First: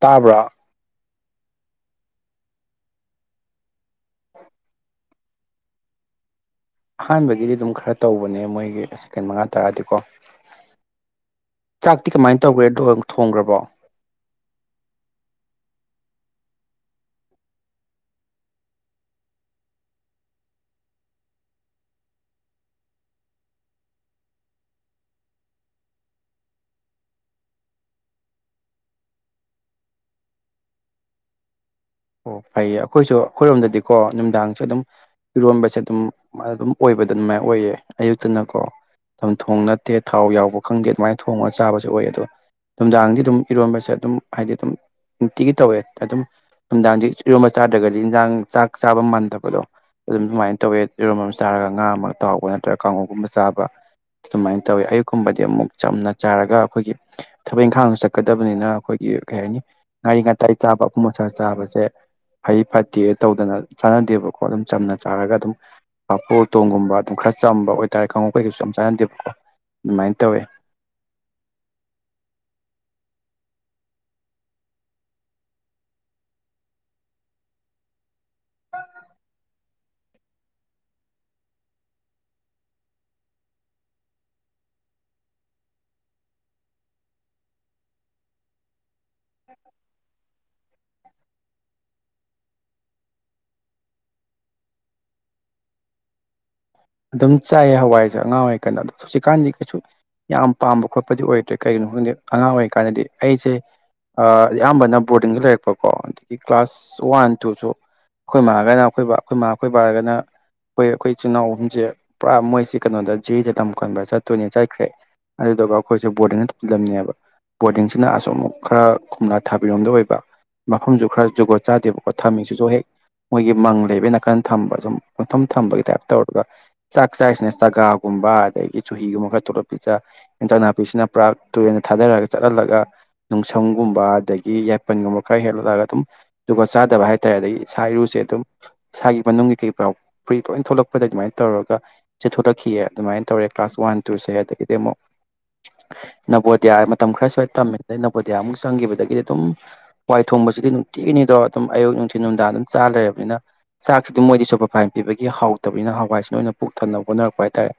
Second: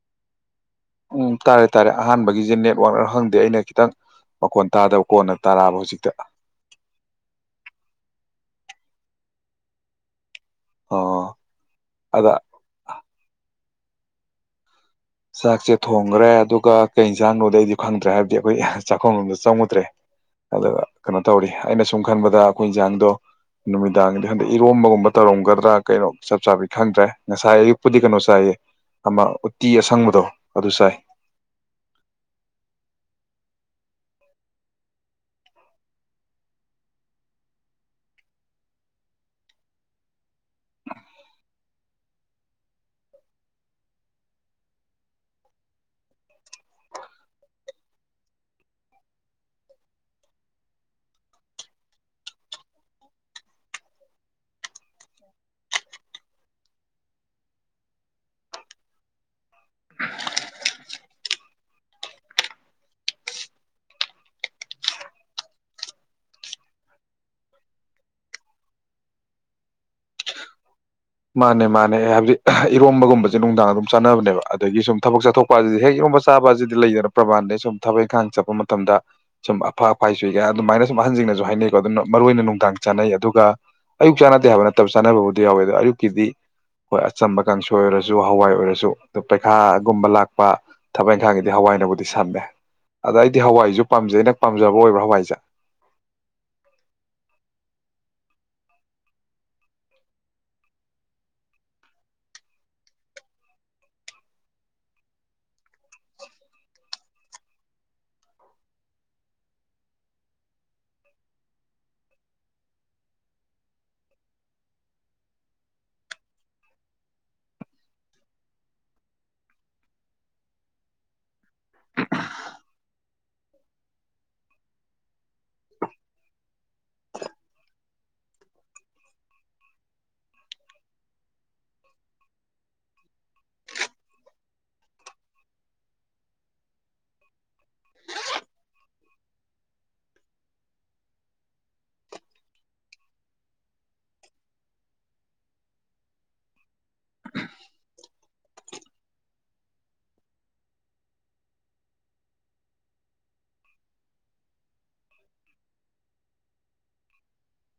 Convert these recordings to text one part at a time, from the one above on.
ꯇꯥꯕ꯭ꯔꫭ ꯎꯝ ꯇꯥꯔꯦ ꯇꯥꯔꯦ ꯑꯍꯥꯟꯕꯒꯤꯁꯦ ꯅꯦꯠꯋꯥꯛꯔ ꯈꯪꯗꯦ ꯑꯩꯅ ꯈꯤꯇꯪ ꯃꯈꯣꯟ ꯇꯥꯗꯕ ꯀꯣꯟꯅ ꯇꯥꯔꯛꯑꯕ ꯍꯧꯖꯤꯛꯇ ꯑꯍꯥꯟꯕꯒꯤꯗꯤ ꯑꯗꯨꯝ ꯈꯔ ꯇꯧꯕꯅꯦ ꯃꯣꯏꯒꯤ ꯁꯦꯀꯦꯟ ꯃꯉꯥ ꯇꯔꯥꯗꯤꯀꯣ ꯑꯣ ꯆꯥꯛꯇꯤ ꯑꯗ ꯀꯃꯥꯏꯅ ꯇꯧꯒ꯭ꯔꯦ ꯗ꯭ꯔꫭ ꯊꯣꯡꯈ꯭ꯔꯕꯣ ꯆꯥꯛꯁꯦ ꯊꯣꯡꯈ꯭ꯔꯦ ꯑꯗꯨꯒ ꯀꯩ ꯏꯟꯁꯥꯡꯅꫭꯗꯤ ꯑꯩꯗꯤ ꯈꯪꯗ꯭ꯔꯦ ꯍꯥꯏꯕꯗꯤ ꯑꯩꯈꯣꯏ ꯆꯥꯛꯈꯨꯝꯂꫭꯝꯗ ꯑꯩꯗꯤ ꯆꯪꯉꯨꯗ꯭ꯔꯦ ꯑꯗꯨꯒ ꯀꯩꯅꯣ ꯇꯧꯔꯤ ꯑꯩꯅ ꯁꯨꯝ ꯈꯟꯕꯗ ꯑꯩꯈꯣꯏ ꯏꯟꯁꯥꯡꯗꯣ ꯅꯨꯃꯤꯗꯥꯡꯒꯤꯗꯤ ꯍꯟꯗꯛ ꯏꯔꯣꯝꯕꯒꯨꯝꯕ ꯇꯧꯔꯝꯒꯗ꯭ꯔꯥ ꯀꯩꯅꯣ ꯆꯞ ꯆꯥꯕꯤꯗꯤ ꯈꯪꯗ꯭ꯔꯦ ꯉꯁꯥꯏ ꯑꯌꯨꯛꯄꯨꯗꯤ ꯀꯩꯅꯣ ꯆꯥꯏꯌꯦ ꯑꯃ ꯎꯇꯤ ꯑꯁ ꯪꯕꯗꯣ ꯑꯗꯨ ꯆꯥꯏ ꯑꯣ ꯐꯩꯌꯦ ꯑꯩꯈꯣꯏꯁꯨ ꯑꯩꯈꯣꯏꯔꯣꯝꯗꯗꯤꯀꯣ ꯅꯨꯡꯗꯥꯡꯁꯦ ꯑꯗꯨꯝ ꯏꯔꯣꯟꯕꯁꯦ ꯑꯗꯨꯝ ꯑꯗꯨꯝ ꯑꯣꯏꯕꯗ ꯑꯗꯨꯃꯥꯏꯅ ꯑꯣꯏꯌꯦ ꯑꯌꯨꯛꯇꯅꯀꯣ ꯆꯝꯊꯣꯡ ꯈꯪꯗꯦ ꯊꯥꯎ ꯌꯥꯎꯕ ꯈꯪꯗꯦ ꯑꯗꯨꯃꯥꯏꯅ ꯊꯣꯡꯉꯒ ꯆꯥꯕꯁꯨ ꯑꯣꯏꯌꯦ ꯑꯗꯣ ꯅꯨꯡꯗꯥꯡꯗꯤ ꯑꯗꯨꯝ ꯏꯔꯣꯟꯕꯁꯦ ꯑꯗꯨꯝ ꯍꯥꯏꯗꯤ ꯑꯗꯨꯝ ꯅꯨꯡꯇꯤꯒꯤ ꯇꯧꯋꯦ ꯑꯗꯨꯝ ꯅꯨꯡꯗꯥꯡꯗꯤ ꯏꯔꯣꯝꯝꯕ ꯆꯥꯗ꯭ꯔꯒꯗꯤ ꯏꯟꯖꯥꯡ ꯆꯥꯛ ꯆꯥꯕ ꯃꯥꯟꯗꯕꯗꯣ ꯑꯗꯨꯝ ꯑꯗꯨꯃꯥꯏꯅ ꯇꯧꯋꯦ ꯏꯔꯣꯝ ꯑꯃ ꯆꯥꯔꯒ ꯉꯥ ꯑꯃ ꯇꯥꯎꯕ ꯅꯠꯇ꯭ꯔꯒ ꯀꯥꯡꯉꯧꯒꯨꯝꯕ ꯆꯥꯕ ꯑꯗꯨꯃꯥꯏꯅ ꯇꯧꯋꯦ ꯑꯌꯨꯛꯀꯨꯝꯕꯗꯤ ꯑꯃꯨꯛ ꯆꯝꯅ ꯆꯥꯔꯒ ꯑꯩꯈꯣꯏꯒꯤ ꯊꯕꯛ ꯏꯪꯈꯥꯡꯁꯨ ꯆꯠꯀꯗꯕꯅꯤꯅ ꯑꯩꯈꯣꯏꯒꯤ ꯀꯩ ꯍꯥꯏꯅꯤ ꯉꯥꯔꯤ ꯉꯥꯇꯥꯏ ꯆꯥꯕ ꯑꯄꯨꯝ ꯑꯁꯥ ꯆꯥꯕꯁꯦ ꯐꯩ ꯐꯠꯇꯦ ꯇꯧꯗꯅ ꯆꯥꯅꯗꯦꯕꯀꯣ ꯑꯗꯨꯝ ꯆꯝꯅ ꯆꯥꯔꯒ ꯑꯗꯨꯝ ꯄꯥꯐꫭꯔ ꯎꯇꯣꯡꯒꯨꯝꯕ ꯑꯗꯨꯝ ꯈꯔ ꯆꯝꯕ ꯑꯣꯏꯇꯥꯔꯦ ꯀꯥꯡꯉ ꯀꯩꯀꯩꯁꯨ ꯑꯝ ꯆꯥꯅꯗꯦꯕꯀꯣ ꯑꯗꯨꯃꯥꯏꯅ ꯇꯧꯋꯦ ꯃꯥꯅꯦ ꯃꯥꯅꯦ ꯑꯦ ꯍꯥꯏꯕꯗꯤ ꯏꯔꯣꯝꯕꯒꯨꯝꯁꯦ ꯅꯨꯡꯗꯥꯡ ꯑꯗꯨꯝ ꯆꯥꯅꯕꯅꯦꯕ ꯑꯗꯒꯤ ꯁꯨꯝ ꯊꯕꯛ ꯆꯥꯊꯣꯛꯄ ꯍꯥꯏꯁꯤꯗꯤ ꯍꯦꯛ ꯏꯔꯣꯝꯕ ꯆꯥꯕꯁꯤꯗꯤ ꯂꯩꯗꯅ ꯄ꯭ꯔꯃꯥꯟꯗꯩ ꯁꯨꯝ ꯊꯕꯛ ꯏꯪꯈꯥꯡ ꯆꯠꯄ ꯃꯇꯝꯗ ꯁꯨꯝ ꯑꯐꯥ ꯑꯐꯥꯏꯆꯨꯏ ꯀꯥꯏꯅ ꯑꯗꯨꯃꯥꯏꯅ ꯁꯨꯝ ꯑꯍꯟꯁꯤꯡꯅꯁꯨ ꯍꯥꯏꯅꯩꯀꯣ ꯑꯗꯨꯅ ꯃꯔꯨꯏ ꯑꯣꯏꯅ ꯅꯨꯡꯗꯥꯡ ꯆꯥꯅꯩ ꯑꯗꯨꯒ ꯑꯌꯨꯛ ꯆꯥꯟꯅꯗꯦ ꯍꯥꯏꯕ ꯅꯠꯇꯕ ꯆꯥꯅꯕꯕꯨꯗꯤꯎꯋꯦꯗꯣ ꯑꯌꯨꯛ ꯀꯗꯤ ꯍꯣꯏ ꯑꯆꯝꯕ ꯀꯥꯡꯁꯣꯏ ꯑꯣꯏꯔꯁꯨ ꯍꯋꯥꯏ ꯑꯣꯏꯔꯁꯨ ꯗꯣ ꯄꯩꯈꯥꯒꯨꯝꯕ ꯂꯥꯛꯄ ꯊꯕꯛ ꯏꯪꯈꯥꯡꯒꯤꯗꯤ ꯍꯋꯥꯏꯅꯕꯨꯗꯤ ꯁꯝꯃꯦ ꯑꯗ ꯑꯩꯗꯤ ꯍꯋꯥꯏꯁꯨ ꯄꯥꯝꯖꯩ ꯑꯩꯅ ꯄꯥꯝꯖꯕ ꯑꯣꯏꯕ ꯍꯋꯥꯏꯁꯦ ꯑꯗꯨꯝ ꯆꯥꯏꯌꯦ ꯍꯋꯥꯏꯁꯦ ꯑꯉꯥꯡ ꯑꯣꯏꯔꯤꯀꯥꯟꯗ ꯑꯗꯣ ꯍꯧꯖꯤꯛꯀꯥꯟꯗꯤ ꯀꯩꯁꯨ ꯌꯥꯝ ꯄꯥꯝꯕ ꯈꯣꯠꯄꯗꯤ ꯑꯣꯏꯗ꯭ꯔꯦ ꯀꯩꯒꯤꯅꯣ ꯈꯪꯗꯦ ꯑꯉꯥꯡ ꯑꯣꯏꯔꯤꯀꯥꯟꯗꯗꯤ ꯑꯩꯁꯦ ꯑ ꯑꯌꯥꯝꯕꯅ ꯕꯣꯔꯗꯤꯡꯗ ꯂꯩꯔꯛꯄꯀꯣ ꯑꯗꯒꯤ ꯀ꯭ꯂꯥꯁ ꯋꯥꯟ ꯇꯨꯁꯨ ꯑꯩꯈꯣꯏ ꯃꯥꯒꯅ ꯑꯩꯈꯣꯏ ꯕꯥꯒꯅ ꯑꯩꯈꯣꯏ ꯃꯥꯥ ꯑꯩꯈꯣꯏ ꯕꯥꯔꯒꯅ ꯑꯩꯈꯣꯏ ꯑꯩꯈꯣꯏ ꯏꯆꯤꯜ ꯏꯅꯥꯎ ꯑꯍꯨꯝꯁꯦ ꯄꯨꯔꯥ ꯃꯣꯏꯁꯤ ꯀꯩꯅꯣꯗ ꯖꯤꯔꯤꯗ ꯇꯝ ꯀꯟꯕ ꯆꯠꯇꯣꯏꯅꯦ ꯆꯠꯈ꯭ꯔꯦ ꯑꯗꯨꯗꯨꯒ ꯑꯩꯈꯣꯏꯁꯦ ꯕꯣꯔꯗꯤꯡꯗ ꯊꯝꯂꯝꯃꯤꯕꯅꯦꯕ ꯕꯣꯔꯗꯤꯡꯁꯤꯅ ꯑꯁꫭꯝ ꯑꯃꯨꯛ ꯈꯔ ꯀꫭꯝꯂꯥꯊꯥꯕꯤꯔꯣꯝꯗ ꯑꯣꯏꯕ ꯃꯐꯝꯁꯨ ꯈꯔ ꯖꯨꯒꫭꯠ ꯆꯥꯗꯦꯕꯀꯣ ꯊꯝꯃꯤꯁꯤꯁꯨ ꯍꯦꯛ ꯃꯣꯏꯒꯤ ꯃꯪ ꯂꯩꯕ ꯅꯥꯀꯟ ꯊꯝꯕ ꯁꯨꯝ ꯄꯨꯡꯊꯝ ꯊꯝꯕꯒꯤ ꯇꯥꯏꯞ ꯇꯧꯔꯒ ꯆꯥꯛ ꯆꯥꯏꯔꯤꯁꯤꯅ ꯆꯥꯒꯥꯒꯨꯝꯕ ꯑꯗꯒꯤ ꯆꯨꯍꯤꯒꯨꯝꯕ ꯈꯔ ꯊꯣꯠꯂ ꯄꯤꯖ ꯏꯟꯖꯥꯡ ꯅꯥꯄꯤꯁꯤꯅ ꯄꯨꯔꯥ ꯇꯨꯔꯦꯜꯗ ꯊꯥꯗꯔꯒ ꯆꯠꯍꯜꯂꯒ ꯅꯨꯡꯁꯝꯒꯨꯝꯕ ꯑꯗꯒꯤ ꯌꯥꯏꯄꯟꯒꯨꯝꯕ ꯈꯔ ꯍꯦꯜꯍꯜꯂꯒ ꯑꯗꯨꯝ ꯑꯗꯨꯒ ꯖꯨꯒꫭꯠ ꯆꯥꯗꯕ ꯍꯥꯏꯇꯥꯔꯦ ꯑꯗꯒꯤ ꯏꯁ ꯏꯔꯨꯁꯦ ꯑꯗꯨꯝ ꯏꯁꯥꯒꯤ ꯃꯅꯨꯡꯒꯤ ꯀꯩ ꯄꯨꯔꯥ ꯐꯨꯔꯤ ꯀ ꯂꯣꯏꯅ ꯊꯣꯛꯂꯛ ꯑꯩꯈꯣꯏꯗ ꯑꯗꯨꯃꯥꯏꯅ ꯇꯧꯔꯒ ꯁꯦ ꯊꯣꯛꯂꯛꯈꯤꯌꯦ ꯑꯗꯨꯃꯥꯏꯅ ꯇꯧꯔꯦ ꯀ꯭ꯂꯥꯁ ꯋꯥꯟ ꯇꯨꯁꯦ ꯑꯗꯒꯤꯗꯤ ꯑꯃꯨꯛ ꯅꯕꯣꯗꯤꯌꯥ ꯃꯇꯝ ꯈꯔ ꯁ꯭ꯋꯥꯏꯗ ꯇꯝꯃꯤ ꯑꯗꯩ ꯅꯕꯣꯗꯤꯌꯥꯃꯨꯛ ꯆꯪꯈꯤꯕꯗꯒꯤꯗꯤ ꯑꯗꯨꯝ ꯍꯋꯥꯏ ꯊꯣꯡꯕꯁꯤꯗꯤ ꯅꯨꯡꯇꯤꯒꯤꯅꯤꯗꯣ ꯑꯗꯨꯝ ꯑꯌꯨꯛ ꯅꯨꯡꯊꯤꯟ ꯅꯨꯡꯗꯥꯡ ꯑꯗꯨꯝ ꯆꯥ ꯂꯩꯔꯕꯅꯤꯅ ꯆꯥꯛꯁꯤꯗꯤ ꯃꯣꯏꯗꯤ ꯁꯨꯄꯔ ꯐꯥꯏꯟ ꯄꯤꯕꯒꯤ ꯍꯥꯎ ꯇꯕꯅꯤꯅ ꯍꯋꯥꯏꯁꯤꯅ ꯑꯣꯏꯅ ꯄꯨꯛ ꯊꯟꯅꯕ ꯍꯣꯠꯅꯔꯛꯄ ꯍꯥꯏꯇꯥꯔꯦ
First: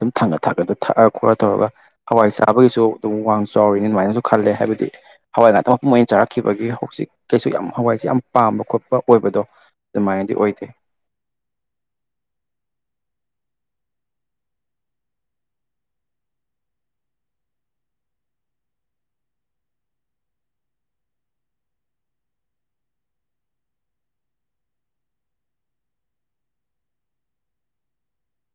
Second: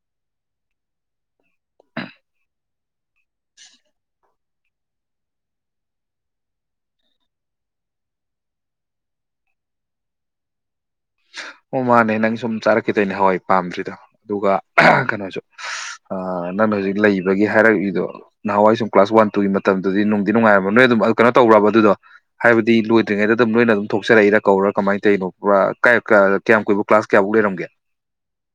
ꯑꯗꯨꯝ ꯊꯥꯡꯒꯠ ꯊꯥꯡꯒꯠꯇꯅ ꯊꯛꯑ ꯈꯣꯠ ꯂ ꯇꯧꯔꯒ ꯍꯋꯥꯏ ꯆꯥꯕꯒꯤꯁꯨ ꯑꯗꯨꯝ ꯋꯥꯡ ꯆꯥꯎꯔꯤꯅꯤ ꯑꯗꯨꯃꯥꯏꯅꯁꯨ ꯈꯜꯂꯦ ꯍꯥꯏꯕꯗꯤ ꯍꯋꯥꯏ ꯉꯥꯛꯇꯪ ꯃꯄꯨꯡ ꯑꯣꯏꯅ ꯆꯥꯔꯛꯈꯤꯕꯒꯤ ꯍꯧꯖꯤꯛ ꯀꯩꯁꯨ ꯌꯥꯝ ꯍꯋꯥꯏꯁꯦ ꯌꯥꯝ ꯄꯥꯝꯕ ꯈꯣꯠꯄ ꯑꯣꯏꯕꯗꯣ ꯑꯗꯨꯃꯥꯏꯅꯗꯤ ꯑꯣꯏꯗꯦ ꯑꯣ ꯃꯥꯅꯦ ꯅꯪ ꯁꯨꯝ ꯆꯥꯔꯛꯈꯤ ꯇꫭꯏꯅꯦ ꯍꯋꯥꯏ ꯄꯥꯝꯗ꯭ꯔꯤꯗꫭ ꯑꯗꯨꯒ ꯑ ꯀꯩꯅꯣꯁꯨ ꯑ ꯅꯪꯅ ꯍꯧꯖꯤꯛ ꯂꯩꯕꯒꯤ ꯍꯥꯏꯔꯛꯏꯗꯣ ꯅꯍꯥꯟꯋꯥꯏ ꯁꯨꯝ ꯀ꯭ꯂꯥꯁ ꯋꯥꯟ ꯇꯨꯒꯤ ꯃꯇꯝꯗꯨꯗꯤ ꯅꯨꯡꯗꯤ ꯅꯨꯡꯉꯥꯏꯔꯃꯣꯏ ꯑꯗꯨꯝ ꯀꯩꯅꯣ ꯇꯧꯔꯕ ꯑꯗꯨꯗꯣ ꯍꯥꯏꯕꯗꯤ ꯂꯣꯏꯗ꯭ꯔꯤꯉꯩꯗ ꯑꯗꯨꯝ ꯅꯣꯏꯅ ꯑꯗꯨꯝ ꯊꯣꯛꯆꯔꯛꯏꯔ ꯀꯧꯔꯥ ꯀꯃꯥꯏꯅ ꯇꯧꯔꯤꯅꯣ ꯄꯨꯔꯥ ꯀꯥꯏ ꯀ ꯀꯌꯥꯝ ꯀꯨꯏꯕꯧ ꯀ꯭ꯂꯥꯁ ꯀꯌꯥꯐꯧ ꯂꯩꯔꯝꯒꯦ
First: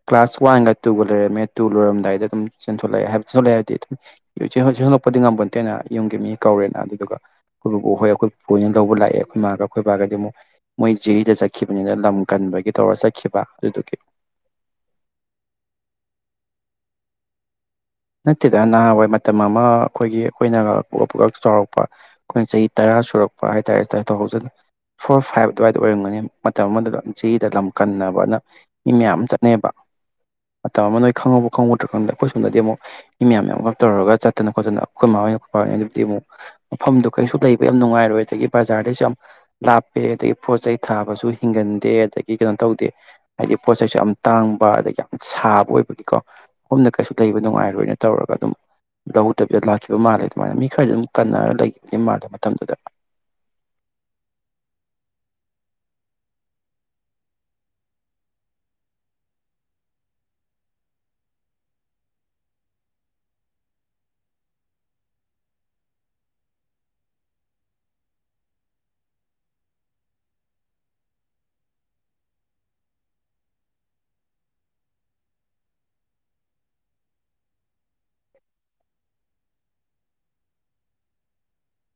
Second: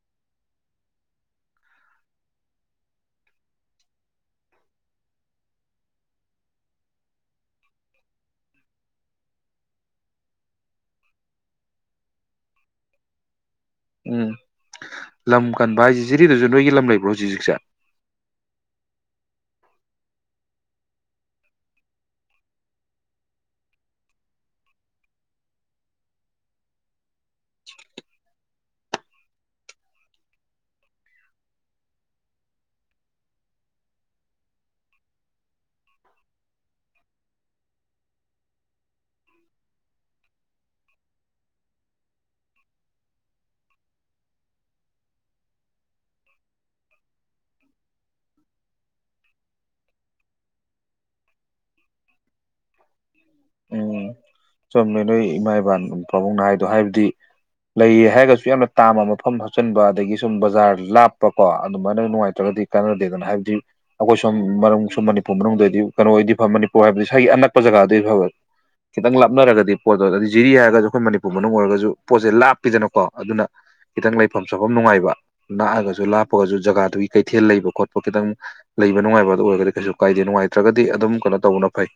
ꯀ꯭ꯂꯥꯁ ꯋꯥꯟꯒ ꯇꯨꯒ ꯂꯩꯔꯝꯃꯦ ꯇꯨ ꯂꯣꯏꯔꯝꯗꯥꯏꯗ ꯑꯗꯨꯝ ꯆꯦꯟꯊꯣꯛꯂꯛꯑꯦ ꯍꯥꯏꯕ ꯆꯦꯟꯊꫭꯂꯛꯑꯦ ꯍꯥꯏꯕꯗꯤ ꯑꯗꯨꯝ ꯆꯦꯟꯂꯛꯄꯗꯤ ꯉꯝꯕꫭꯟꯇꯦꯅ ꯌꯨꯝꯒꯤ ꯃꯤ ꯀꯧꯔꯦꯅ ꯑꯗꯨꯗꯨꯒ ꯑꯩꯈꯣꯏ ꯕꯨꯕꫭꯛ ꯍꯣꯏ ꯑꯩꯈꯣꯏ ꯄꯨꯄꯨ ꯍꫭꯏꯅ ꯂꯧꯕ ꯂꯥꯛꯑꯦ ꯑꯩꯈꯣꯏ ꯏꯃꯥꯒ ꯑꯩꯈꯣꯏ ꯕꯥꯒꯗꯤ ꯑꯃꯨꯛ ꯃꯣꯏ ꯖꯤꯔꯤꯗ ꯆꯠꯈꯤꯕꯅꯤꯅ ꯂꯝ ꯀꯟꯕꯒꯤ ꯇꯧꯔ ꯆꯠꯈꯤꯕ ꯑꯗꯨꯗꯨ ꯎꯝ ꯂꯝ ꯀꯟꯕ ꯍꯥꯏꯁ‌ꯦ ꯖꯤꯔꯤꯗꯁꯨ ꯅꯣꯏꯒꯤ ꯂꯝ ꯂꯩꯕ꯭ꯔꯣ ꯍꯧꯖꯤꯛ ꯍꯧꯖꯤꯛꯁꯦ ꯅꯠꯇꯦꯗ ꯅꯍꯥꯟꯋꯥꯏ ꯃꯇꯝ ꯑꯃ ꯑꯩꯈꯣꯏꯒꯤ ꯑꯩꯈꯣꯏꯅ ꯄꯨꯡ ꯀꯛ ꯄꯨꯡ ꯀꯛ ꯆꯥꯎꯔꯛꯄ ꯑꯩꯈꯣꯏꯅ ꯆꯍꯤ ꯇꯔꯥ ꯁꯨꯔꯛꯄ ꯍꯥꯏꯇꯥꯔꯦꯗ ꯇꯨ ꯊꯥꯎꯖꯟ ꯐꯣꯔ ꯐꯥꯏꯚ ꯑꯗꯨꯋꯥꯏꯗ ꯑꯣꯏꯔꯝꯒꯅꯤ ꯃꯇꯝ ꯑꯃꯗꯨꯗ ꯆꯍꯤꯗ ꯂꯝ ꯀꯟꯅꯕꯅ ꯃꯤ ꯃꯌꯥꯝ ꯑꯃ ꯆꯠꯅꯩꯕ ꯃꯇꯝ ꯑꯃ ꯅꯣꯏ ꯈꯪꯍꯧꯕ ꯈꯪꯍꯧꯗ꯭ꯔꯥ ꯈꯪꯗꯦ ꯑꯩꯈꯣꯏ ꯁꯣꯝꯗꯗꯤ ꯑꯃꯨꯛ ꯃꯤ ꯃꯌꯥꯝ ꯌꯥꯝꯒꯞ ꯇꯧꯔꯒ ꯆꯠꯇꯅ ꯈꯣꯠꯇꯅ ꯑꯩꯈꯣꯏ ꯃꯥꯍꯣꯏ ꯈꯣꯏꯕꯥ ꯍꯣꯏꯅꯗꯤ ꯑꯃꯨꯛ ꯃꯐꯝꯗꯣ ꯀꯩꯁꯨ ꯂꯩꯕ ꯌꯥꯝ ꯅꯨꯡꯉꯥꯏꯔꯣꯏ ꯑꯗꯒꯤ ꯕꯖꯥꯔꯗꯩꯁꯨ ꯌꯥꯝ ꯂꯥꯞꯄꯦ ꯑꯗꯒꯤ ꯄꯣꯠ ꯆꯩꯩ ꯊꯥꯕꯁꯨ ꯍꯤꯡꯒꯟꯗꯦ ꯑꯗꯒꯤ ꯀꯩꯅꯣ ꯇꯧꯗꯦ ꯍꯥꯏꯗꯤ ꯄꯣꯠ ꯆꯩꯩꯁꯨ ꯌꯥꯝ ꯇꯥꯡꯕ ꯑꯗꯒꯤ ꯌꯥꯝ ꯁꯥꯕ ꯑꯣꯏꯕꯒꯤꯀꯣ ꯃꯐꯝꯗ ꯀꯩꯁꯨ ꯂꯩꯕ ꯅꯨꯡꯉꯥꯏꯔꯣꯏ ꯂꯣꯏꯅ ꯇꯧꯔꯒ ꯑꯗꯨꯝ ꯂꯧꯗꯕꯤꯗ ꯂꯥꯛꯈꯤꯕ ꯃꯥꯜꯂꯦ ꯑꯗꯨꯃꯥꯏꯅ ꯃꯤ ꯈꯔꯗꯤ ꯑꯗꯨꯝ ꯀꯟꯅꯔ ꯂꯩꯈꯤꯕ ꯃꯥꯜꯂꯦ ꯃꯇꯝꯗꯨꯗ ꯎꯝ ꯆꯨꯝꯃꯦ ꯅꯣꯏ ꯏꯃꯥ ꯏꯕꯥ ꯄꯥꯕꯨꯡꯅ ꯍꯥꯏꯕꯗꯣ ꯍꯥꯏꯕꯗꯤ ꯂꯩꯌꯦ ꯍꯥꯏꯔꯒꯁꯨ ꯌꯥꯝꯅ ꯇꯥꯝꯕ ꯃꯐꯝ ꯍꯥꯞꯆꯤꯟꯕ ꯑꯗꯒꯤ ꯁꯨꯝ ꯕꯖꯥꯔ ꯂꯥꯞꯄꯀꯣ ꯑꯗꯨꯃꯥꯏꯅ ꯅꯨꯡꯉꯥꯏꯇ꯭ꯔꯒꯗꯤ ꯀꯥꯟꯅꯗꯦꯗꯅ ꯍꯥꯏꯕꯗꯤ ꯑꯩꯈꯣꯏ ꯁꫭꯝ ꯃꯅꯨꯡ ꯁꯨꯝ ꯃꯅꯤꯄꯨꯔ ꯃꯅꯨꯡꯗꯗꯤ ꯀꯩꯅꯣ ꯑꯣꯏꯗꯤ ꯐ ꯃꯅꯤꯄꯨꯔ ꯍꯥꯏꯕꯗꯤ ꯁꯥꯏꯒꯤ ꯑꯅꯛꯄ ꯖꯒꯥꯗꯗꯤ ꯐꯕ ꯈꯤꯇꯪ ꯂꯥꯞꯅꯔꯒꯗꯤ ꯄꯣꯠꯇꯣ ꯑꯗꯨꯗꯤ ꯖꯤꯔꯤ ꯍꯥꯏꯔꯒꯁꯨ ꯑꯩꯈꯣꯏ ꯃꯅꯤꯄꯨꯔ ꯃꯅꯨꯡ ꯑꯣꯏꯔꯒꯁꯨ ꯄꯣꯠꯁꯦ ꯂꯥꯞꯄꯤꯗꯅꯀꯣ ꯑꯗꯨꯅ ꯈꯤꯇꯪ ꯂꯩꯐꯝ ꯆꯥꯐꯝ ꯅꯨꯡꯉꯥꯏꯕ ꯅꯛꯑꯒꯁꯨ ꯂꯥꯞꯄꯒꯁꯨ ꯖꯒꯥꯗꯨꯒꯤ ꯀꯩꯊꯦꯜ ꯂꯩꯕ ꯈꯣꯠꯄ ꯈꯤꯇꯪ ꯂꯩꯕ ꯅꯨꯡꯉꯥꯏꯕ ꯑꯗꯨ ꯑꯣꯏꯔꯒꯗꯤ ꯀꯩꯁꯨ ꯀꯥꯏꯗꯦ ꯅꯨꯡꯉꯥꯏꯇ꯭ꯔꯒꯗꯤ ꯑꯗꯨꯝ ꯀꯩꯅꯣ ꯇꯧꯕꯅ ꯐꯩ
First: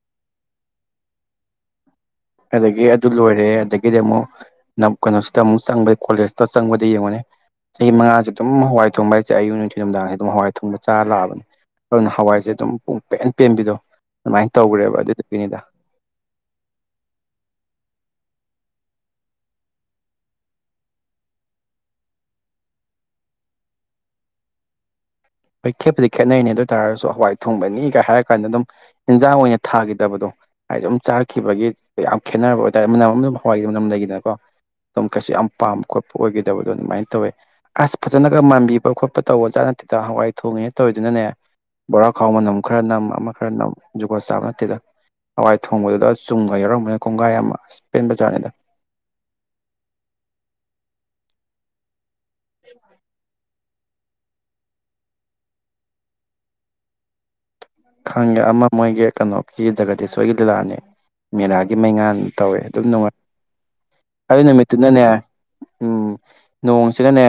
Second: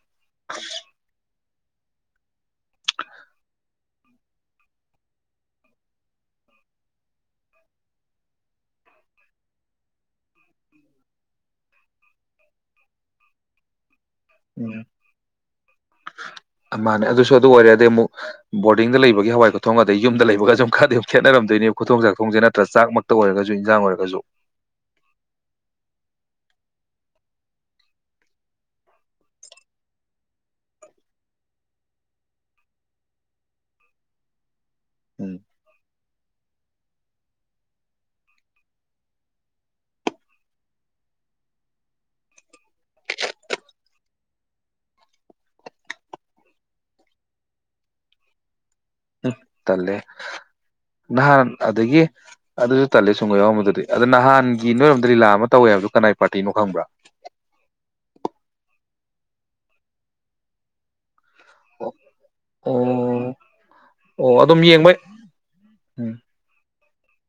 ꯑꯗꯒꯤ ꯑꯗꯨ ꯂꯣꯏꯔꯦ ꯑꯗꯒꯤꯗꯤ ꯑꯃꯨꯛ ꯅ ꯀꯩꯅꯣꯁꯤꯗ ꯑꯃꯨꯛ ꯆꯪꯕ ꯀꯣꯂꯦꯖꯇ ꯆꯪꯕꯗ ꯌꯦꯡꯉꯨꯅꯦ ꯆꯍꯤ ꯃꯉꯥꯁꯦ ꯑꯗꯨꯝ ꯍꯋꯥꯏ ꯊꯣꯡꯕ ꯍꯥꯏꯁꯦ ꯑꯌꯨꯛ ꯅꯤꯡꯊꯤ ꯅꯨꯡꯗꯥꯡꯁꯦ ꯑꯗꯨꯝ ꯍꯋꯥꯏ ꯊꯣꯡꯕ ꯆꯥꯔ ꯂꯥꯛꯑꯕꯅꯤ ꯑꯗꯨꯅ ꯍꯋꯥꯏꯁꯦ ꯑꯗꯨꯝ ꯄꯨꯡ ꯄꯦꯟ ꯄꯦꯟꯕꯤꯗꯣ ꯑꯗꯨꯃꯥꯏꯅ ꯎꯝ ꯇꯧꯈ꯭ꯔꯦꯕ ꯑꯗꯨꯗꯨꯒꯤꯅꯤꯗ ꯁꯨ ꯑꯗꯨ ꯑꯣꯏꯔꯦ ꯑꯗꯩ ꯑꯃꯨꯛ ꯕꯣꯔꯗꯤꯡꯗ ꯂꯩꯕꯒꯤ ꯍꯋꯥꯏ ꯈꯨꯊꯣꯡꯒ ꯑꯗꯩ ꯌꯨꯝꯗ ꯂꯩꯕꯒꯁꯨꯨꯝ ꯈꯔꯗꯤ ꯑꯗꯨꯝ ꯈꯦꯠꯅꯔꯝꯗꯣꯏꯅꯦꯕ ꯈꯨꯊꯣꯡ ꯆꯥꯛꯊꯣꯡꯁꯦ ꯅꯠꯇ꯭ꯔ ꯆꯥꯛꯃꯛꯇ ꯑꯣꯏꯔꯒꯁꯨ ꯏꯟꯁꯥꯡ ꯑꯣꯏꯔꯒꯁꯨ ꯍꯣꯏ ꯈꯦꯠꯄꯗꯤ ꯈꯦꯠꯅꯔꯤꯅꯦ ꯑꯗꯨ ꯑꯣꯏ ꯇꯥꯔꯒꯁꯨ ꯍꯋꯥꯏ ꯊꯣꯡꯕꯅꯤꯒ ꯍꯥꯏꯔ ꯀꯥꯟꯗ ꯑꯗꯨꯝ ꯌꯦꯟꯖꯥꯡ ꯑꯣꯏꯅ ꯊꯥꯈꯤꯗꯕꯗꯣ ꯍꯥꯏꯗꯤ ꯑꯗꯨꯝ ꯆꯥꯔꯛꯈꯤꯕꯒꯤ ꯌꯥꯝ ꯈꯦꯠꯅꯕ ꯑꯣꯏꯇꯥꯔꯦ ꯃꯅꯝ ꯑꯃꯝ ꯗꯨꯝ ꯍꯋꯥꯏꯒꯤ ꯃꯅꯝ ꯂꯩꯈꯤꯗꯅꯀꯣ ꯇꯝ ꯀꯩꯁꯨ ꯎꯝ ꯌꯥꯝ ꯄꯥꯝ ꯈꯣꯠꯄ ꯑꯣꯏꯒꯗꯕꯗꯣ ꯑꯗꯨꯃꯥꯏꯅ ꯇꯧꯋꯦ ꯑꯁ ꯐꯖꯅꯒ ꯃꯥꯟꯕꯤꯕ ꯈꯣꯠꯄ ꯇꯧꯕꯖꯥꯠꯅꯠꯇꯤꯅ ꯍꯋꯥꯏ ꯊꯣꯡꯉꯤꯅꯦ ꯇꯧꯔꯤꯗꯨꯅꯅꯦ ꯕꯣꯔꯥꯈꯥꯎ ꯃꯅꯝ ꯈꯔ ꯅꯝ ꯑꯃ ꯈꯔ ꯅꯝ ꯖꯨꯒꯣꯠ ꯆꯥꯕ ꯅꯠꯇꯦꯗ ꯍꯋꯥꯏ ꯊꯣꯡꯕꯗꯨꯗ ꯆꯨꯝꯒ ꯌꯥꯎꯔꯝꯕꯅ ꯀꯣꯡꯒꯥꯏ ꯑꯃ ꯑꯁ ꯄꯦꯟꯕꯖꯥꯠꯅꯤꯗ ꯎꯝ ꯇꯜꯂꯦ ꯅꯍꯥꯟ ꯑꯗꯒꯤ ꯑꯗꯨꯁꯨ ꯇꯜꯂꯦ ꯆꯨꯝꯒ ꯌꯥꯎꯔꯝꯕꯗꯨꯗꯤ ꯑꯗꯣ ꯅꯍꯥꯟꯒꯤ ꯅꯣꯏꯔꯣꯝꯗ ꯂꯤꯂꯥ ꯑꯃ ꯇꯧꯋꯦ ꯍꯥꯏꯕꯗꯣ ꯀꯅꯥꯏ ꯄꯥꯔꯇꯤꯅꯣ ꯈꯪꯕ꯭ꯔꯥ ꯈꯪꯒꯦ ꯑꯃ ꯃꯣꯏꯒꯤ ꯀꯩꯅꯣꯒꯤ ꯖꯒꯗꯦꯁꯣꯔꯒꯤ ꯂꯤꯂꯥꯅꯤ ꯃꯦꯔꯥꯒꯤ ꯃꯩꯉꯥꯟ ꯇꯧꯋꯦ ꯑꯗꯨꯝ ꯅꯨꯡꯉꯥꯏ ꯑꯣ ꯑꯣ ꯑꯗꯨ ꯑꯗꯨꯝ ꯌꯦꯡꯕꯩ ꯅꯨꯃꯤꯠꯇꯨꯅꯅꯦ ꯎꯝ ꯅꯣꯡꯁꯤꯅꯅꯦ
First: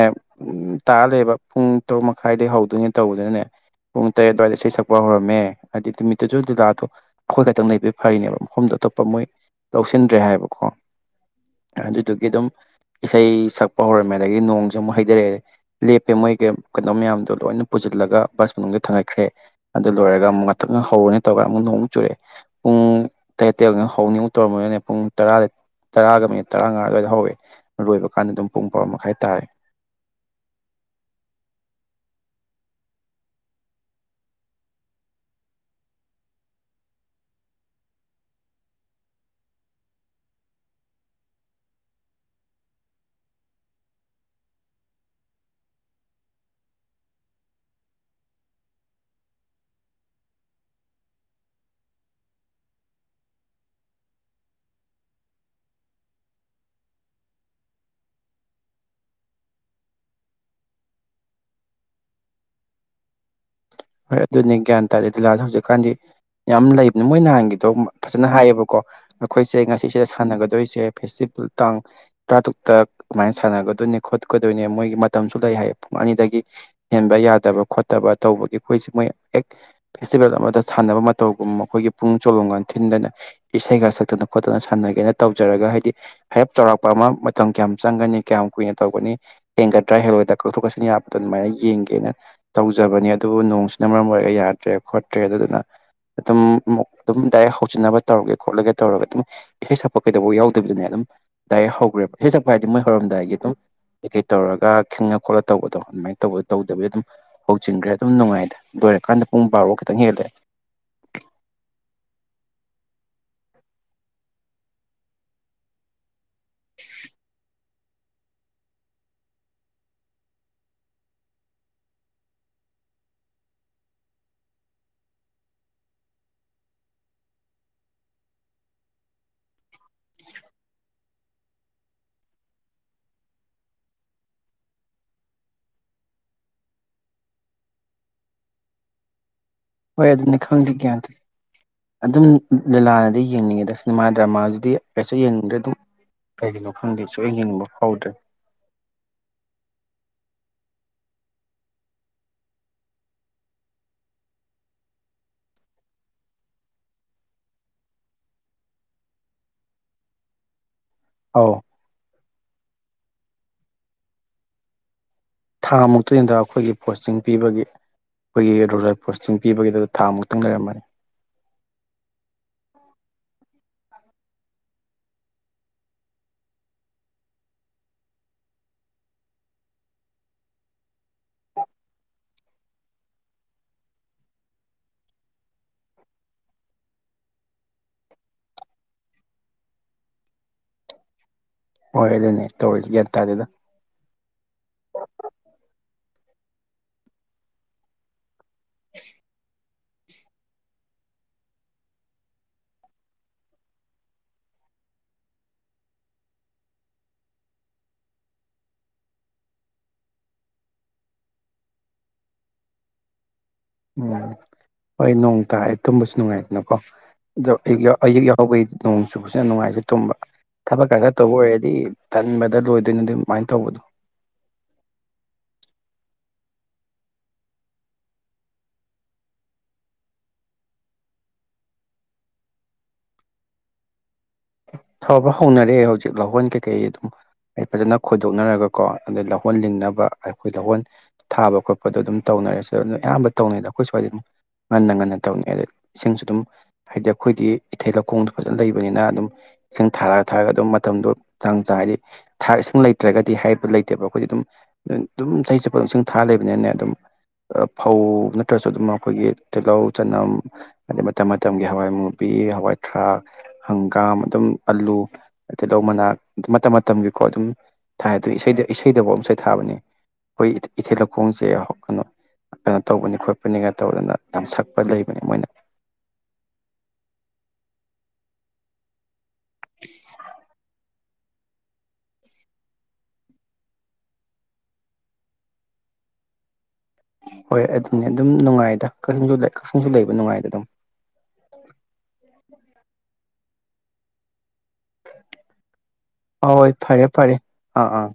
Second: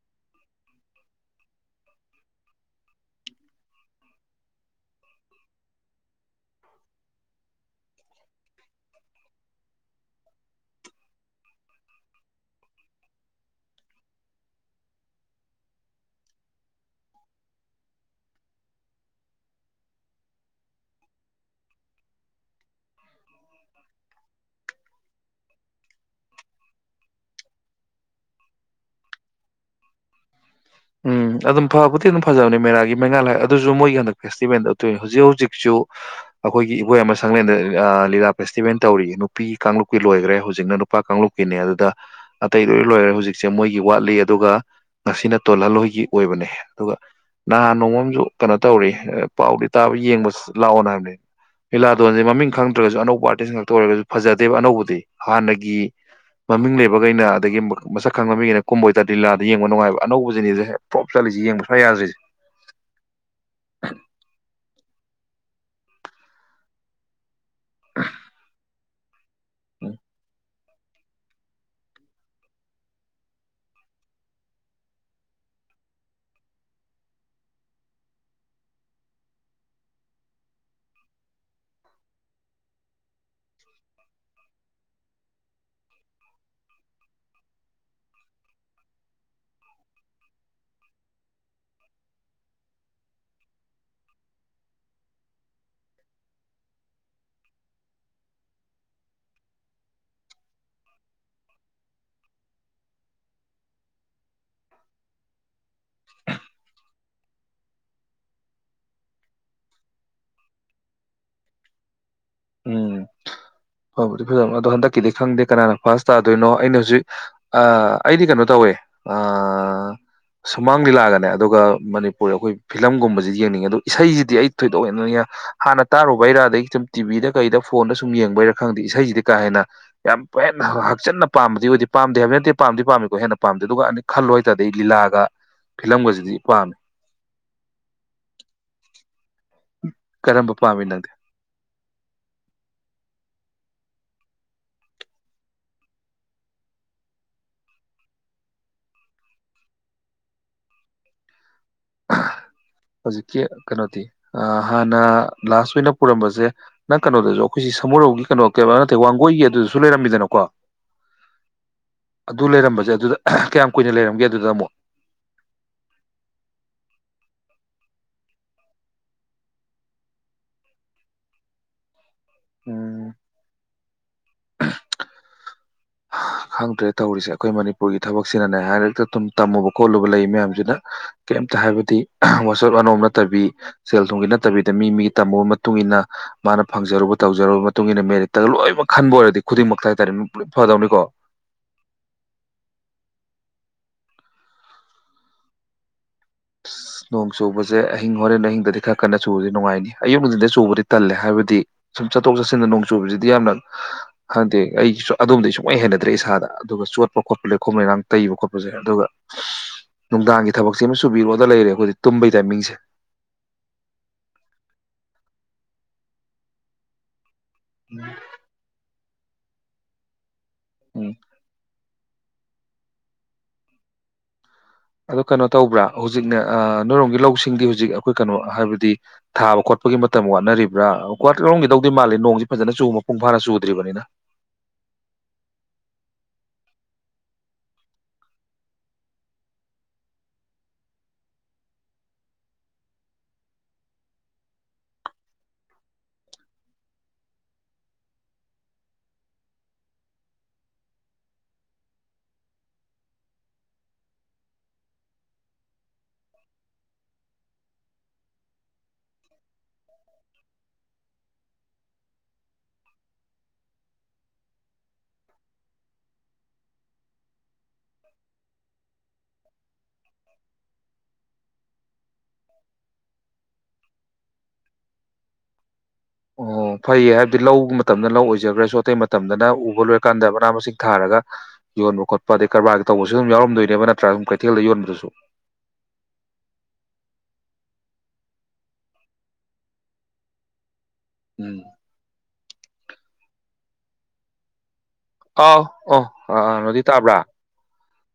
ꯇꯥꯔ ꯂꯩꯕ ꯄꯨꯡ ꯇꯔꯨꯛ ꯃꯈꯥꯏꯗꯒꯤ ꯍꯧꯗꯣꯏꯅꯦ ꯇꯧꯕꯗꯨꯅꯅꯦ ꯄꯨꯡ ꯇꯔꯦꯠ ꯑꯗꯨꯋꯥꯏꯗ ꯏꯁꯩ ꯁꯛꯄ ꯍꯧꯔ ꯃꯦ ꯍꯥꯏꯗꯤ ꯅꯨꯃꯤꯠꯇꯨꯁꯨ ꯂꯤꯂꯥꯗꯣ ꯑꯩꯈꯣꯏ ꯈꯛꯇꯪ ꯂꯩꯕ ꯐꯔꯤꯅꯦꯕ ꯃꯐꯝꯗꯣ ꯑꯇꯣꯞꯄ ꯃꯣꯏ ꯂꯧꯁꯤꯟꯗ꯭ꯔꯦ ꯍꯥꯏꯕꯀꯣ ꯑꯗꯨꯗꯨꯒꯤ ꯑꯗꯨꯝ ꯏꯁꯩ ꯁꯛꯄ ꯍꯧꯔꯝꯃꯦ ꯑꯗꯒꯤ ꯅꯣꯡꯁꯨ ꯑꯃꯨꯛ ꯍꯩꯊꯔꯛꯑꯦ ꯂꯦꯞꯄꯦ ꯃꯣꯏꯒꯤ ꯀꯩꯅꯣ ꯃꯌꯥꯝꯗꯣ ꯂꯣꯏꯅ ꯄꯨꯁꯤꯜꯂꯒ ꯕꯁ ꯃꯅꯨꯡꯗ ꯊꯥꯡꯒꯠꯈ꯭ꯔꯦ ꯑꯗꯨꯗ ꯂꯣꯏꯔꯒ ꯑꯃꯨꯛ ꯉꯥꯛꯇꯛ ꯍꯧꯔꯅꯦ ꯇꯧꯔꯒ ꯑꯃꯨꯛ ꯅꯣꯡꯃꯨꯛ ꯆꯨꯔꯛꯑꯦ ꯄꯨꯡ ꯇꯔꯦꯠ ꯇꯩ ꯍꯧꯅꯤꯃꯨꯛ ꯇꯧꯔꯝꯕꯒꯅꯦ ꯄꯨꯡ ꯇꯔꯥꯗ ꯇꯔꯥꯒ ꯃꯤꯅꯤꯠ ꯇꯔꯥꯃꯉꯥ ꯑꯗꯨꯋꯥꯏꯗ ꯍꯧꯋꯦ ꯂꯣꯏꯕ ꯀꯥꯟꯗ ꯑꯗꯨꯝ ꯄꯨꯡ ꯚꯥꯔꯣ ꯃꯈꯥꯏ ꯇꯥꯔꯦ ꯎꯝ ꯑꯗꯨꯝ ꯐꯕꯨꯗꯤ ꯑꯗꯨꯝ ꯐꯖꯕꯅꯦ ꯃꯦꯔꯥꯒꯤ ꯃꯩꯉꯥꯜ ꯍꯥꯏ ꯑꯗꯨꯁꯨ ꯃꯣꯏꯒꯤ ꯍꯟꯗꯛ ꯐꯦꯁꯇꯤꯚꯦꯜꯗ ꯎꯠꯇꯨꯏꯅꯦ ꯍꯧꯖꯤꯛ ꯍꯧꯖꯤꯛꯁꯨ ꯑꯩꯈꯣꯏꯒꯤ ꯏꯕꯣꯌꯥꯏꯃ ꯁꯪꯂꯦꯟꯗ ꯂꯤꯂꯥ ꯐꯦꯁꯇꯤꯚꯦꯜ ꯇꯧꯔꯤ ꯅꯨꯄꯤ ꯀꯥꯡꯂꯨꯞꯀꯤ ꯂꯣꯏꯈ꯭ꯔꯦ ꯍꯧꯖꯤꯛꯅ ꯅꯨꯄꯥ ꯀꯥꯡꯂꯨꯞꯀꯤꯅꯦ ꯑꯗꯨꯗ ꯑꯇꯩ ꯂꯣꯏ ꯂꯣꯏꯈ꯭ꯔꯦ ꯍꯧꯖꯤꯛꯁꯦ ꯃꯣꯏꯒꯤ ꯋꯥꯠꯂꯤ ꯑꯗꯨꯒ ꯉꯁꯤꯅ ꯇꯣꯜꯍꯜꯂꯣꯏꯒꯤ ꯑꯣꯏꯕꯅꯦ ꯑꯗꯨꯒ ꯅꯍꯥꯟ ꯅꯣꯡꯃꯝꯁꯨ ꯀꯩꯅꯣ ꯇꯧꯔꯤ ꯄꯥꯎꯗꯤ ꯇꯥꯕ ꯌꯦꯡꯕ ꯂꯥꯛꯑꯣꯅ ꯍꯥꯏꯕꯅꯦ ꯂꯤꯂꯥꯗꯣꯟꯁꯦ ꯃꯃꯤꯡ ꯈꯪꯗ꯭ꯔꯒꯁꯨ ꯑꯅꯧꯕ ꯑꯥꯔꯇꯤꯁ ꯉꯥꯛꯇ ꯑꯣꯏꯔꯒꯁꯨ ꯐꯖꯗꯦꯕ ꯑꯅꯧꯕꯗꯤ ꯍꯥꯟꯅꯒꯤ ꯃꯃꯤꯡ ꯂꯩꯕꯈꯩꯅ ꯑꯗꯒꯤ ꯃꯁꯛ ꯈꯪꯕ ꯃꯤꯈꯩꯅ ꯀꯨꯝꯕ ꯑꯣꯏꯇꯥꯔꯗꯤ ꯂꯤꯂꯥꯗ ꯌꯦꯡꯕ ꯅꯨꯡꯉꯥꯏꯕ ꯑꯅꯧꯕꯁꯤꯅꯤꯁꯦ ꯍꯦꯛ ꯄꯂꯣꯞ ꯆꯠꯂꯤꯁ ꯌꯦꯡꯕ ꯁ꯭ꯋꯥ ꯌꯥꯗ꯭ꯔꯤꯁꯦ ꯍꯣꯏ ꯑꯗꯨꯅꯤ ꯒ꯭ꯌꯥꯟ ꯇꯥꯗꯦ ꯂꯤꯂꯥꯁꯦ ꯍꯧꯖꯤꯛꯀꯥꯟꯗꯤ ꯌꯥꯝ ꯂꯩꯕꯅꯦ ꯃꯣꯏ ꯅꯍꯥꯟꯒꯤꯗꯣ ꯐꯖꯅ ꯍꯥꯏꯌꯦꯕꯀꯣ ꯑꯩꯈꯣꯏꯁꯦ ꯉꯁꯤꯁꯤꯗ ꯁꯥꯟꯅꯒꯗꯣꯏꯁꯦ ꯐꯦꯁꯇꯤꯚꯦꯜ ꯇꯥꯡ ꯇꯔꯥꯇꯔꯨꯛꯇ ꯑꯗꯨꯃꯥꯏꯅ ꯁꯥꯟꯅꯒꯗꯣꯏꯅꯦ ꯈꯣꯠꯀꯗꯣꯏꯅꯦ ꯃꯣꯏꯒꯤ ꯃꯇꯝꯁꯨ ꯂꯩ ꯍꯥꯏꯌꯦ ꯄꯨꯡ ꯑꯅꯤꯗꯒꯤ ꯍꯦꯟꯕ ꯌꯥꯗꯕ ꯈꯣꯠꯇꯕ ꯇꯧꯕꯒꯤ ꯑꯩꯈꯣꯏꯁꯦ ꯃꯣꯏ ꯍꯦꯛ ꯐꯦꯁꯇꯤꯚꯦꯜ ꯑꯃꯗ ꯁꯥꯟꯅꯕ ꯃꯇꯧꯒꯨꯝꯕ ꯑꯩꯈꯣꯏꯒꯤ ꯄꯨꯡ ꯆꯣꯂꯣꯝꯒꯥꯟ ꯊꯤꯟꯗꯅ ꯏꯁꯩꯒ ꯁꯛꯇꯅ ꯈꯣꯠꯇꯅ ꯁꯥꯟꯅꯒꯦꯅ ꯇꯧꯖꯔꯒ ꯍꯥꯏꯗꯤ ꯍꯥꯏꯔꯦꯞ ꯆꯥꯎꯔꯥꯛꯄ ꯑꯃ ꯃꯇꯝ ꯀꯌꯥꯝ ꯆꯪꯒꯅꯤ ꯀꯌꯥꯝ ꯀꯨꯏꯅ ꯇꯧꯒꯅꯤ ꯍꯦꯟꯒꯗ꯭ꯔꯥ ꯍꯦꯜꯂꯣꯏꯗ꯭ꯔꯥ ꯀꯛꯊꯣꯛ ꯀꯥꯁꯤꯟ ꯌꯥꯕꯗ ꯑꯗꯨꯃꯥꯏꯅ ꯌꯦꯡꯒꯦꯅ ꯇꯧꯖꯕꯅꯤ ꯑꯗꯨꯕꯨ ꯅꯣꯡꯁꯤꯅ ꯃꯔꯝ ꯑꯣꯏꯔꯒ ꯌꯥꯗ꯭ꯔꯦ ꯈꯣꯠꯇ꯭ꯔꯦ ꯑꯗꯨꯗꯨꯅ ꯑꯗꯨꯝꯛ ꯑꯗꯨꯝ ꯗꯥꯏꯔꯦꯛ ꯍꯧꯖꯤꯟꯅꯕ ꯇꯧꯔꯒꯦ ꯈꯣꯠꯂꯒꯦ ꯇꯧꯔꯒ ꯑꯗꯨꯝ ꯏꯁꯩ ꯁꯛꯄ ꯀꯩꯗꯐꯥꯎ ꯌꯥꯎꯗꯕꯤꯗꯨꯅꯦ ꯑꯗꯨꯝ ꯗꯥꯏꯔꯦꯛ ꯍꯧꯈ꯭ꯔꯦꯕ ꯏꯁꯩ ꯁꯛꯄ ꯍꯥꯏꯗꯤ ꯃꯣꯏ ꯍꯧꯔꯝꯗꯥꯏꯒꯤ ꯑꯗꯨꯝ ꯀꯩꯀꯩ ꯇꯧꯔꯒ ꯈꯪꯉ ꯈꯣꯠꯂ ꯇꯧꯕꯗꯣ ꯑꯗꯨꯃꯥꯏꯅ ꯇꯧꯕ ꯇꯧꯗꯕꯗꯤ ꯑꯗꯨꯝ ꯍꯧꯖꯤꯟꯈ꯭ꯔꯦ ꯑꯗꯨꯝ ꯅꯨꯡꯉꯥꯏꯗ ꯑꯗꯨꯣꯏꯔꯀꯥꯟꯗ ꯄꯨꯡ ꯕꯥꯔꯣ ꯈꯤꯇꯪ ꯍꯦꯜꯂꯛꯑꯦ ꯎꯝ ꯐꯕꯨꯗꯤ ꯐꯖꯕꯅꯦ ꯑꯗꯣ ꯍꯟꯗꯛꯀꯤꯗꯤ ꯈꯪꯗꯦ ꯀꯅꯥꯅ ꯐꯥꯔꯁ ꯇꯥꯗꯣꯏꯅꯣ ꯑꯩꯅ ꯍꯧꯖꯤꯛ ꯑꯩꯗꯤ ꯀꯩꯅꯣ ꯇꯧꯋꯦ ꯁꯨꯃꯥꯡ ꯂꯤꯂꯥꯒꯅꯦ ꯑꯗꯨꯒ ꯃꯅꯤꯄꯨꯔ ꯑꯩꯈꯣꯏ ꯐꯤꯂꯝꯒꯨꯝꯕꯁꯤꯗꯤ ꯌꯦꯡꯅꯤꯡꯉꯦ ꯑꯗꯣ ꯏꯁꯩꯁꯤꯗꯤ ꯑꯩ ꯊꯣꯏꯗꯣꯛ ꯍꯦꯟ ꯍꯥꯟꯅ ꯇꯥꯔꯨꯕꯩꯔꯥ ꯑꯗꯩ ꯁꯨꯝ ꯇꯤꯚꯤꯗ ꯀꯩꯗ ꯐꯣꯟꯗ ꯁꯨꯝ ꯌꯦꯡꯕꯩꯔ ꯈꯪꯗꯦ ꯏꯁꯩꯁꯤꯗꯤ ꯀꯥ ꯍꯦꯟꯅ ꯌꯥꯝ ꯍꯦꯟꯅ ꯍꯛꯆꯤꯟꯅ ꯄꯥꯝꯕꯗꯤ ꯑꯣꯏꯗꯦ ꯄꯥꯝꯗꯦ ꯍꯥꯏꯕꯗꯤ ꯅꯠꯇꯦ ꯄꯥꯝꯗꯤ ꯄꯥꯝꯃꯤꯀꯣ ꯍꯦꯟꯅ ꯄꯥꯝꯗꯦ ꯑꯗꯨꯒ ꯑꯩꯅ ꯈꯜꯂꯨ ꯍꯥꯏꯇꯥꯥꯔꯗꯤ ꯑꯩ ꯂꯤꯂꯥꯒ ꯐꯤꯂꯝꯒꯁꯤꯗꯤ ꯄꯥꯝꯃꯤ ꯍꯣꯏ ꯑꯗꯨꯅꯤ ꯀꯔꯝꯕ ꯈꯪꯗꯦ ꯅꯪꯗꯤ ꯒ꯭ꯌꯥꯟ ꯇꯥꯗꯦ ꯑꯗꯨꯝ ꯂꯤꯂꯥꯅꯗꯤ ꯌꯦꯡꯅꯤꯡꯉꯦꯗꯁꯦ ꯁꯤꯅꯦꯃꯥ ꯗ꯭ꯔꯃꯥꯁꯤꯗꯤ ꯀꯩꯁꯨ ꯌꯦꯡꯅꯤꯡꯗ꯭ꯔꯦ ꯑꯗꯨꯝ ꯀꯩꯒꯤꯅꯣ ꯈꯪꯗꯦ ꯁꯨꯡ ꯌꯦꯡꯅꯤꯡꯕ ꯐꯥꯎꯗ꯭ꯔꯦ ꯍꯧꯖꯤꯛꯀꯤ ꯀꯩꯅꯣꯗꯤ ꯍꯥꯟꯅ ꯂꯥꯁ ꯑꯣꯏꯅ ꯄꯨꯔꯝꯕꯁꯦ ꯅꯪ ꯀꯩꯅꯣꯗꯁꯨ ꯑꯩꯈꯣꯏꯁꯤ ꯁꯃꯨꯔꯧꯒꯤ ꯀꯩꯅꯣ ꯀ ꯅꯠꯇꯦ ꯋꯥꯡꯒꯣꯏꯒꯤ ꯑꯗꯨꯗꯁꯨ ꯂꯩꯔꯝꯃꯤꯗꯅꯀꯣ ꯑꯥꯎ ꯑꯗꯨ ꯂꯩꯔꯝꯕꯁꯦ ꯑꯗꯨꯗ ꯀꯌꯥꯝ ꯀꯨꯏꯅ ꯂꯩꯔꯝꯒꯦ ꯑꯗꯨꯗ ꯑꯃꯨꯛ ꯊꯥ ꯃꯨꯛꯇꯗ ꯑꯩꯈꯣꯏꯒꯤ ꯄꯣꯁꯇꯤꯡ ꯄꯤꯕꯒꯤ ꯑꯩꯈꯣꯏꯒꯤ ꯔꯨꯠ ꯄꯣꯁꯇꯤꯡ ꯄꯤꯕꯒꯤꯗꯨ ꯊꯥ ꯃꯨꯛꯇꯪ ꯂꯩꯔꯝꯃꯅꯤ ꯎꯝ [inaudible] [inaudible] ꯈꯪꯗ꯭ꯔꯦ ꯇꯧꯔꯤꯁꯦ ꯑꯩꯈꯣꯏ ꯃꯅꯤꯄꯨꯔꯒꯤ ꯊꯕꯛꯁꯤꯅꯅꯦ ꯍꯥꯏꯔꯛꯇ ꯑꯗꯨꯨꯝ ꯇꯝꯃꯨꯕ ꯈꯣꯠꯂꯨꯕ ꯂꯩ ꯃꯌꯥꯝꯁꯤꯅ ꯀꯩꯝꯇ ꯍꯥꯏꯕꯗꯤ ꯋꯥꯆꯣꯠ ꯑꯅꯣꯝ ꯅꯠꯇꯕꯤ ꯁꯦꯜ ꯊꯨꯝꯒꯤ ꯅꯠꯇꯕꯤꯗ ꯃꯤ ꯃꯤꯒꯤ ꯇꯝꯃꯨꯕ ꯃꯇꯨꯡ ꯏꯟꯅ ꯃꯥꯅ ꯐꯪꯖꯔꯨꯕ ꯇꯧꯖꯔꯨꯕ ꯃꯇꯨꯡ ꯏꯟꯅ ꯃꯦꯔꯤꯠꯇꯒ ꯂꯣꯏꯅꯃꯛ ꯈꯟꯕ ꯑꯣꯏꯔꯗꯤ ꯈꯨꯗꯤꯡꯃꯛꯇ ꯍꯥꯏꯇꯥꯔꯦ ꯃꯤ ꯂꯣꯏ ꯐꯗꯧꯅꯤꯀꯣ ꯑꯣꯏ ꯑꯗꯨꯅꯦ ꯇꯧꯔꯤꯒ꯭ ꯇꯥꯗꯗ ꯅꯣꯡ ꯆꯨꯕꯁꯦ ꯑꯍꯤꯡ ꯍꯣꯔꯦꯟ ꯅꯍꯤꯡ ꯑꯗꯤ ꯈꯔ ꯀꯟꯅ ꯁꯨꯕꯁꯤꯗꯤ ꯅꯨꯡꯉꯥꯏꯅꯤ ꯑꯌꯨꯛꯅꯨꯡꯁꯤꯟꯗ ꯆꯨꯕꯗꯤ ꯇꯜꯂꯦ ꯍꯥꯏꯕꯗꯤ ꯁꯨꯝ ꯆꯠꯊꯣꯛ ꯆꯠꯁꯤꯟꯗ ꯅꯣꯡ ꯆꯨꯕꯁꯤꯗꯤ ꯌꯥꯝꯅ ꯍꯪꯗꯤ ꯑꯩꯒꯤꯁꯨ ꯑꯗꯣꯝꯗꯤ ꯁꯨꯡꯂꯩ ꯍꯦꯟꯅꯗ꯭ꯔꯦ ꯏꯁꯥꯗ ꯑꯗꯨꯒ ꯆꯣꯠꯄ ꯈꯣꯠꯄ ꯂꯩꯈꯣꯝ ꯂꯩꯔꯥꯡ ꯇꯩꯕ ꯈꯣꯠꯄꯁꯦ ꯑꯗꯨꯒ ꯅꯨꯡꯗꯥꯡꯒꯤ ꯊꯕꯛꯁ ꯁꯨꯕꯤꯔꯣꯑꯣꯗ ꯂꯩꯔꯦ ꯑꯩꯈꯣꯏꯗꯤ ꯇꯨꯝꯕꯒꯤ ꯇꯥꯏꯃꯤꯡꯁꯦ ꯎꯝ ꯍꯣꯏ ꯅꯣꯡ ꯇꯥꯔꯑꯦ ꯇꯨꯝꯕꯁꯨ ꯅꯨꯡꯉꯥꯏꯗꯅꯀꯣ ꯑꯏ ꯌꯥꯕꯩꯣꯡ ꯑꯁꯨ ꯐꯖꯅ ꯅꯨꯡꯉꯥꯏꯖ ꯇꯨꯝꯕ ꯊꯕꯛꯀ ꯎꯝ ꯈꯔ ꯇꯧꯕ ꯑꯣꯏꯔꯗꯤ ꯇꯟꯕꯗ ꯂꯣꯏꯗꯣꯏꯅ ꯑꯗꯨ ꯑꯗꯨꯃꯥꯏꯅ ꯇꯧꯕꯗꯣ ꯑꯗꯣ ꯀꯩꯅꯣ ꯇꯧꯕ꯭ꯔꯥ ꯍꯧꯖꯤꯛꯅꯦ ꯅꯣꯏꯔꯣꯡꯝꯒꯤ ꯂꯧꯁꯤꯡꯗꯤ ꯍꯧꯖꯤꯛ ꯑꯩꯈꯣꯏ ꯀꯩꯅꯣ ꯍꯥꯏꯕꯗꯤ ꯊꯥꯕ ꯈꯣꯠꯄꯒꯤ ꯃꯇꯝ ꯋꯥꯠꯅꯔꯤꯕ꯭ꯔꯥ ꯂꯧꯣꯝꯒꯤꯗꯧꯗꯤ ꯃꯥꯜꯜꯂꯤꯦ ꯅꯣꯡꯁꯤ ꯐꯖꯅ ꯆꯨꯕ ꯃꯄꯨꯡ ꯐꯥꯅ ꯆꯨꯗ꯭ꯔꯤꯕꯅꯤꯅ ꯐꯕ ꯍꯧꯅꯔꯑꯦ ꯍꯧꯖꯤꯛ ꯂꯍꯣꯟ ꯀꯩꯀꯩ ꯑꯗꯨꯝ ꯐꯖꯅ ꯈꯣꯏꯗꯣꯛꯅꯔꯒꯀꯣ ꯑꯗꯩ ꯂꯧꯍꯣꯟ ꯂꯤꯡꯅꯕ ꯑꯩꯈꯣꯏ ꯂꯍꯣꯟ ꯊꯥꯕ ꯈꯣꯠꯄꯗꯣ ꯑꯗꯨꯝ ꯇꯧꯅꯔꯦꯁꯨ ꯑꯗꯨ ꯑꯌꯥꯝꯕ ꯇꯧꯅꯩꯗ ꯑꯩꯈꯣꯏ ꯁ꯭ꯋꯥꯏꯗ ꯑꯗꯨꯝ ꯉꯟꯅ ꯉꯟꯅ ꯇꯧꯅꯩꯑꯦ ꯑꯗꯩ ꯏꯁꯤꯡꯁꯨ ꯑꯗꯨꯝ ꯍꯥꯏꯗꯤ ꯑꯩꯈꯣꯏꯗꯤ ꯏꯊꯩ ꯂꯧꯈꯣꯡꯗꯣ ꯐꯖꯅ ꯂꯩꯕꯅꯤꯅ ꯑꯗꯨꯝ ꯏꯁꯤꯡ ꯊꯥꯔꯒ ꯊꯥꯔꯒ ꯑꯗꯨꯝ ꯃꯇꯝꯗꯣ ꯆꯥꯡ ꯆꯥ ꯍꯥꯏꯗꯤꯥ ꯏꯁꯤꯡ ꯂꯩꯇ꯭ꯔꯒꯗꯤ ꯍꯥꯏꯄ ꯂꯩꯇꯦꯕ ꯑꯩꯈꯣꯏꯗꯤ ꯑꯗꯨꯝ ꯑꯗꯨꯝ ꯆꯍꯤ ꯆꯠꯄ ꯑꯗꯨꯝ ꯏꯁꯤꯡ ꯊꯥꯔ ꯂꯩꯕꯅꯤꯅꯅꯦ ꯑꯗꯨꯝ ꯐꯧ ꯅꯠꯇ꯭ꯔꯁꯨ ꯑꯗꯨꯝ ꯑꯩꯈꯣꯏꯒꯤ ꯇꯤꯜꯍꯧ ꯆꯅꯝ ꯑꯗꯩ ꯃꯇꯝ ꯃꯇꯝꯒꯤ ꯍꯋꯥꯏꯃꯨꯕꯤ ꯍꯋꯥꯏ ꯊꯔꯥꯛ ꯍꯪꯒꯥꯝ ꯑꯗꯨꯝ ꯑꯂꯨ ꯇꯤꯍꯧ ꯃꯅꯥꯛ ꯃꯇꯝ ꯃꯇꯝꯒꯤꯀꯣ ꯑꯗꯨꯝ ꯊꯥꯏ ꯑꯗꯨꯗ ꯏꯁꯩꯗꯐꯧ ꯑꯃꯁ ꯏꯁꯩ ꯊꯥꯕꯅꯤ ꯑꯩꯈꯣꯏ ꯏꯊꯤ ꯂꯧꯈꯣꯡꯁꯦ ꯀꯩꯅꯣ ꯀꯩꯅꯣ ꯇꯧꯕꯅꯤ ꯈꯣꯠꯄꯅꯤꯒ ꯇꯧꯗꯅ ꯌꯥꯝ ꯁꯛꯄ ꯂꯩꯕꯅꯦ ꯃꯣꯏꯅ ꯑꯣ ꯐꯩꯌꯦ ꯍꯥꯏꯕꯗꯤ ꯂꯧ ꯃꯇꯝꯗꯅ ꯂꯧ ꯑꯣꯏꯖꯈ꯭ꯔꯁꯨ ꯑꯇꯩ ꯃꯇꯝꯗꯅ ꯎꯕ ꯂꯣꯏꯔꯀꯥꯟꯗ ꯃꯅꯥ ꯃꯁꯤꯡ ꯊꯥꯔꯒ ꯌꯣꯟꯕ ꯈꯣꯠꯄ ꯑꯗꯩ ꯀꯔꯕꯥꯔꯒꯤ ꯇꯧꯕꯁꯨ ꯑꯗꯨꯝ ꯌꯥꯎꯔꯝꯗꯣꯏꯅꯦꯕ ꯅꯠꯇ꯭ꯔꯥ ꯑꯗꯨꯝ ꯀꯩꯊꯦꯜꯗ ꯌꯣꯟꯕꯗꯨꯁꯨ ꯍꯣꯏ ꯑꯗꯨꯅꯦ ꯑꯗꯨꯝ ꯅꯨꯡꯉꯥꯏꯗ ꯀꯛꯆꯤꯡꯁꯨ ꯀꯛꯆꯤꯡꯁꯨ ꯂꯩꯕ ꯅꯨꯡꯉꯥꯏꯗ ꯑꯗꯨꯝ ꯎꯝ ꯀꯥꯎ ꯍ ꯍꯣꯏ ꯐꯔꯦ ꯐꯔꯦ ꯑꯥ ꯑꯥ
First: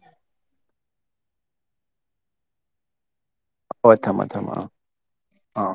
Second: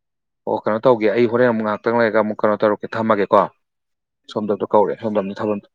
ꯑꯣ ꯀꯩꯅꯣ ꯇꯧꯒ ꯑꯩ ꯍꯣꯔꯦꯟ ꯑꯃꯨꯛ ꯉꯥꯛꯪ ꯂꯩꯔ ꯑꯃꯨꯛ ꯀꯩꯅꯣ ꯇꯧꯔꯀ ꯊꯃꯒꯦ ꯀꯣ ꯍꯣꯏ ꯊꯝꯃꯣ ꯊꯝꯃꯣ ꯁꯣꯝꯗꯞꯇꯣ ꯑꯥ ꯀꯧꯔꯦ ꯁꯣꯝꯗꯞꯅꯤ ꯊꯥꯕꯜꯗꯣ ꯑꯥ